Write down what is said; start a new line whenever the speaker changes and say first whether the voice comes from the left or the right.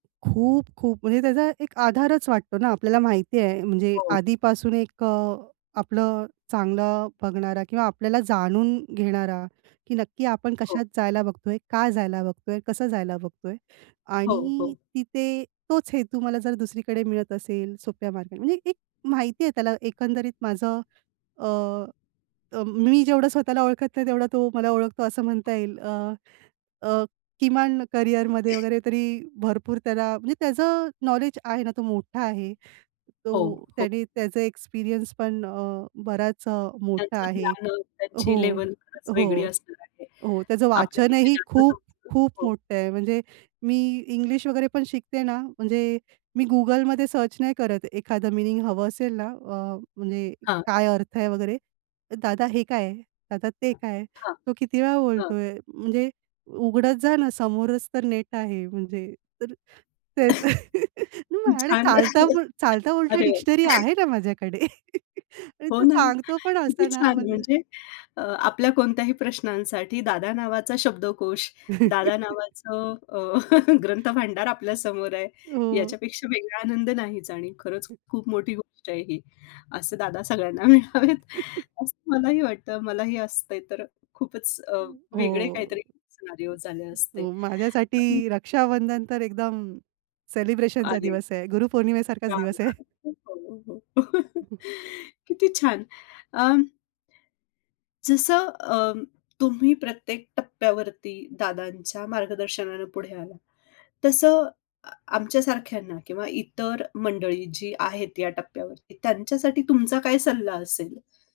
right: खूप, खूप. म्हणजे त्याचा एक आधारच वाटतो ना, आपल्याला माहिती आहे म्हणजे
left: हो.
right: आधीपासून एक अ, आपलं चांगलं बघणारा किंवा आपल्याला जाणून घेणारा, की नक्की आपण
left: हो.
right: कशात जायला बघतोय, का जायला बघतोय, कसं जायला बघतोय
left: हो,
right: आणि
left: हो.
right: तिथे तोच हेतू मला जर दुसरीकडे मिळत असेल सोप्या मार्गाने, म्हणजे एक एक माहिती आहे त्याला एकंदरीत माझं अ, अ, मी जेवढं स्वतःला ओळखत नाही तेवढा तो मला ओळखतो असं म्हणता
left: [unintelligible]
right: येईल. अ, अ, किमान करियरमध्ये वगैरे तरी भरपूर त्याला म्हणजे त्याचं नॉलेज आहे ना, तो मोठा आहे.
left: हो,
right: तो
left: खूप
right: त्याने त्याचा एक्सपिरियन्स पण अ, बराच अ, मोठा
left: त्यांचं
right: आहे.
left: [unintelligible]
right: हो.
left: त्यांची लेव्हल, खरंच वेगळी
right: हो.
left: असणार आहे.
right: हो. त्याचं
left: आपल्यापेक्षा
right: वाचनही
left: जास्त
right: खूप,
left: समजतं.
right: खूप
left: हो.
right: मोठं आहे. म्हणजे मी इंग्लिश वगैरे पण शिकते ना म्हणजे मी Googleमध्ये सर्च नाही करत एखादं मीनिंग हवं असेल ना अ, म्हणजे
left: हां.
right: काय अर्थ आहे वगैरे, "दादा हे काय? दादा ते काय?"
left: हां,
right: तो किती वेळा
left: हां.
right: बोलतोय म्हणजे, "उघडत जा ना समोरच तर नेट आहे" म्हणजे. तर त्याचं आणि
left: छान
right: चालता
left: आहे.
right: बो चालता-बोलता
left: अरे
right: डिक्शनरी
left: वाह!
right: आहे ना माझ्याकडे आणि
left: हो
right: तो
left: ना.
right: सांगतो पण अस
left: किती
right: ना
left: छान
right: म्हणजे
left: म्हणजे अ, आपल्या कोणत्याही प्रश्नांसाठी दादा नावाचा शब्दकोश, दादा नावाचं अ, ग्रंथ भांडार आपल्या समोर आहे,
right: हो.
left: याच्यापेक्षा वेगळा आनंद नाहीच आणि खरंच खूप मोठी गोष्ट आहे ही. असे दादा सगळ्यांना मिळावेत असं मलाही वाटतं. मलाही असतंय तर खूपच अ,
right: हो,
left: वेगळे काहीतरी सिनारिओ झाले असते.
right: हो, माझ्यासाठी
left: पण
right: रक्षाबंधन तर एकदम सेलिब्रेशनचा
left: अरे.
right: दिवस आहे. गुरुपौर्णिमेसारखाच
left: छान,
right: दिवस आहे.
left: छान. [unintelligible] किती छान अ जसं अं, तुम्ही प्रत्येक टप्प्यावरती दादांच्या मार्गदर्शनाने पुढे आलात, तसं अ, आमच्या सारख्यांना किंवा इतर मंडळी जी आहेत या टप्प्यावरती, त्यांच्यासाठी तुमचा काय सल्ला असेल?